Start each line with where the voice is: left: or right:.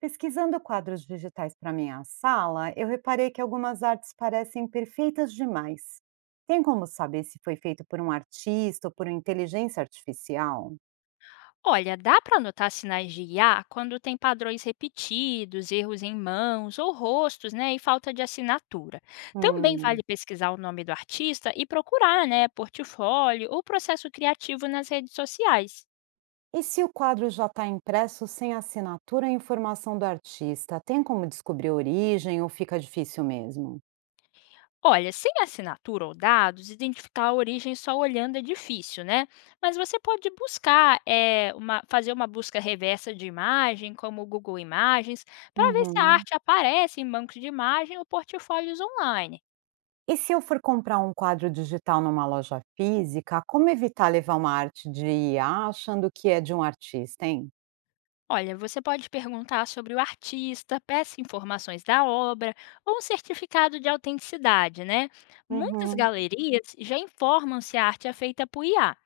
right: Pesquisando quadros digitais para minha sala, eu reparei que algumas artes parecem perfeitas demais. Tem como saber se foi feito por um artista ou por uma inteligência artificial?
left: Olha, dá para notar sinais de IA quando tem padrões repetidos, erros em mãos ou rostos, né, e falta de assinatura. Também
right: Hum.
left: vale pesquisar o nome do artista e procurar, né, portfólio ou processo criativo nas redes sociais.
right: E se o quadro já está impresso sem assinatura e informação do artista, tem como descobrir a origem ou fica difícil mesmo?
left: Olha, sem assinatura ou dados, identificar a origem só olhando é difícil, né? Mas você pode buscar, fazer uma busca reversa de imagem, como o Google Imagens, para ver se a
right: Uhum.
left: arte aparece em bancos de imagem ou portfólios online.
right: E se eu for comprar um quadro digital numa loja física, como evitar levar uma arte de IA achando que é de um artista, hein?
left: Olha, você pode perguntar sobre o artista, peça informações da obra ou um certificado de autenticidade, né? Muitas
right: Uhum.
left: galerias já informam se a arte é feita por IA.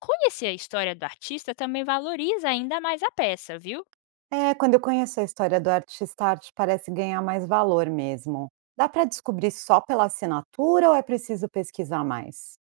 left: Conhecer a história do artista também valoriza ainda mais a peça, viu?
right: É, quando eu conheço a história do artista, a arte parece ganhar mais valor mesmo. Dá para descobrir só pela assinatura ou é preciso pesquisar mais?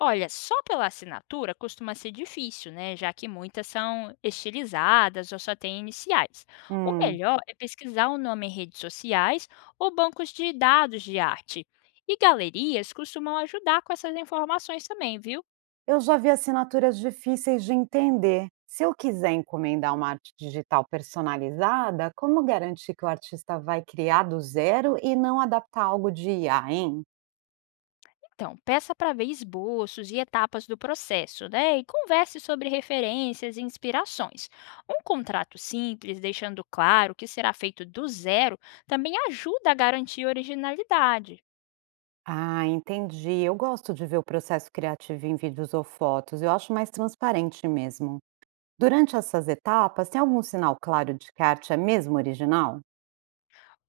left: Olha, só pela assinatura costuma ser difícil, né? Já que muitas são estilizadas ou só têm iniciais. O
right: Hum,
left: melhor é pesquisar o nome em redes sociais ou bancos de dados de arte. E galerias costumam ajudar com essas informações também, viu?
right: eu já vi assinaturas difíceis de entender. Se eu quiser encomendar uma arte digital personalizada, como garantir que o artista vai criar do zero e não adaptar algo de IA, hein?
left: Então, peça para ver esboços e etapas do processo, né? E converse sobre referências e inspirações. Um contrato simples, deixando claro que será feito do zero, também ajuda a garantir a originalidade.
right: Ah, entendi. Eu gosto de ver o processo criativo em vídeos ou fotos. Eu acho mais transparente mesmo. Durante essas etapas, tem algum sinal claro de que a arte é mesmo original?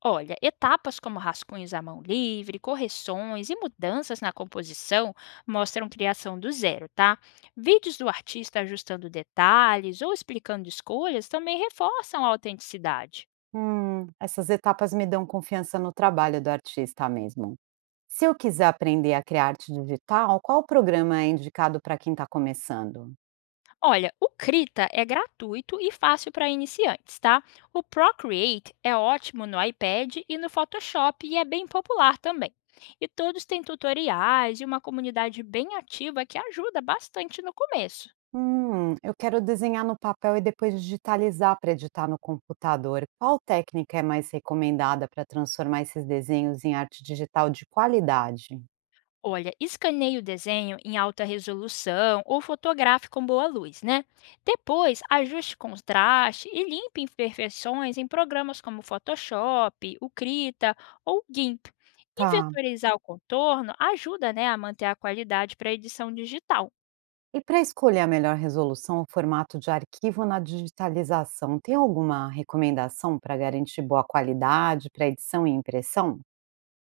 left: Olha, etapas como rascunhos à mão livre, correções e mudanças na composição mostram criação do zero, tá? Vídeos do artista ajustando detalhes ou explicando escolhas também reforçam a autenticidade.
right: Essas etapas me dão confiança no trabalho do artista mesmo. Se eu quiser aprender a criar arte digital, qual programa é indicado para quem está começando?
left: Olha, o Krita é gratuito e fácil para iniciantes, tá? O Procreate é ótimo no iPad e no Photoshop e é bem popular também. E todos têm tutoriais e uma comunidade bem ativa que ajuda bastante no começo.
right: Eu quero desenhar no papel e depois digitalizar para editar no computador. Qual técnica é mais recomendada para transformar esses desenhos em arte digital de qualidade?
left: Olha, escaneie o desenho em alta resolução ou fotografe com boa luz, né? Depois, ajuste contraste e limpe imperfeições em programas como Photoshop, o Krita ou o GIMP. E
right: Tá.
left: vetorizar o contorno ajuda né, a manter a qualidade para a edição digital.
right: E para escolher a melhor resolução ou formato de arquivo na digitalização, tem alguma recomendação para garantir boa qualidade para edição e impressão?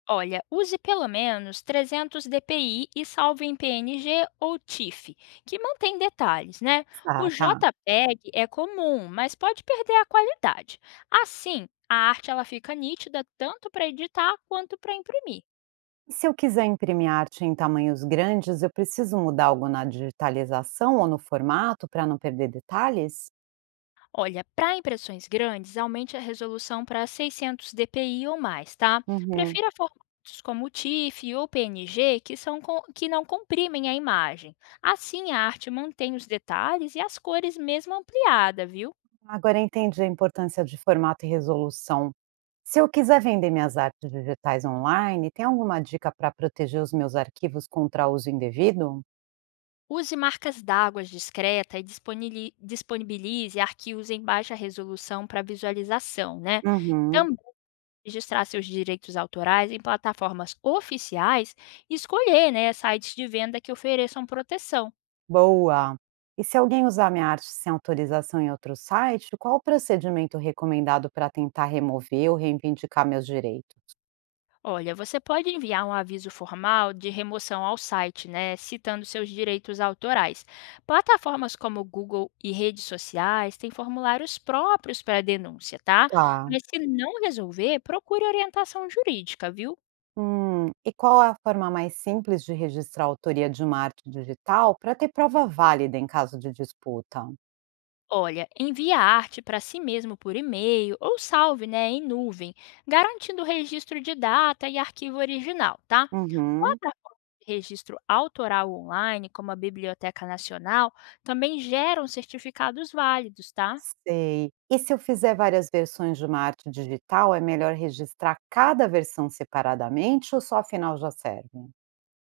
left: Olha, use pelo menos 300 dpi e salve em PNG ou TIFF, que mantém detalhes, né? O
right: Ah, tá.
left: JPEG é comum, mas pode perder a qualidade. Assim, a arte ela fica nítida tanto para editar quanto para imprimir.
right: E se eu quiser imprimir arte em tamanhos grandes, eu preciso mudar algo na digitalização ou no formato para não perder detalhes?
left: Olha, para impressões grandes, aumente a resolução para 600 dpi ou mais, tá?
right: Uhum.
left: Prefira formatos como o TIFF ou PNG, que não comprimem a imagem. Assim, a arte mantém os detalhes e as cores mesmo ampliada, viu?
right: Agora entendi a importância de formato e resolução. Se eu quiser vender minhas artes digitais online, tem alguma dica para proteger os meus arquivos contra uso indevido?
left: Use marcas d'água discreta e disponibilize arquivos em baixa resolução para visualização, né?
right: Uhum.
left: Também registrar seus direitos autorais em plataformas oficiais e escolher né, sites de venda que ofereçam proteção.
right: Boa! E se alguém usar minha arte sem autorização em outro site, qual o procedimento recomendado para tentar remover ou reivindicar meus direitos?
left: Olha, você pode enviar um aviso formal de remoção ao site, né, citando seus direitos autorais. Plataformas como Google e redes sociais têm formulários próprios para denúncia, tá?
right: Tá.
left: Mas se não resolver, procure orientação jurídica, viu?
right: E qual é a forma mais simples de registrar a autoria de uma arte digital para ter prova válida em caso de disputa?
left: Olha, envie a arte para si mesmo por e-mail ou salve, né, em nuvem, garantindo o registro de data e arquivo original, tá?
right: Uhum,
left: Plataformas de registro autoral online, como a Biblioteca Nacional, também geram certificados válidos, tá?
right: sei. E se eu fizer várias versões de uma arte digital, é melhor registrar cada versão separadamente ou só afinal já serve?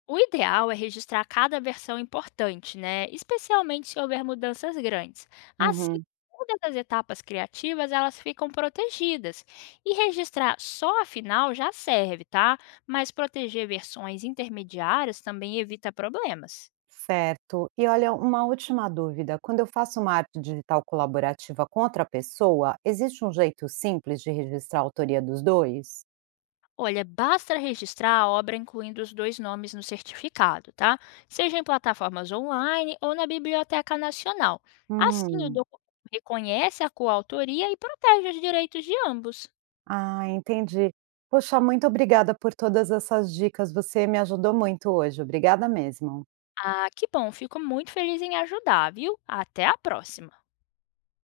left: O ideal é registrar cada versão importante, né? Especialmente se houver mudanças grandes. Assim,
right: Uhum.
left: todas as etapas criativas elas ficam protegidas. E registrar só a final já serve, tá? Mas proteger versões intermediárias também evita problemas.
right: Certo. E olha, uma última dúvida. Quando eu faço uma arte digital colaborativa com outra pessoa, existe um jeito simples de registrar a autoria dos dois?
left: Olha, basta registrar a obra incluindo os dois nomes no certificado, tá? Seja em plataformas online ou na Biblioteca Nacional. Assim, o
right: Hum,
left: documento reconhece a coautoria e protege os direitos de ambos.
right: ah, entendi. Poxa, muito obrigada por todas essas dicas. Você me ajudou muito hoje. Obrigada mesmo.
left: Ah, que bom, fico muito feliz em ajudar, viu? Até a próxima!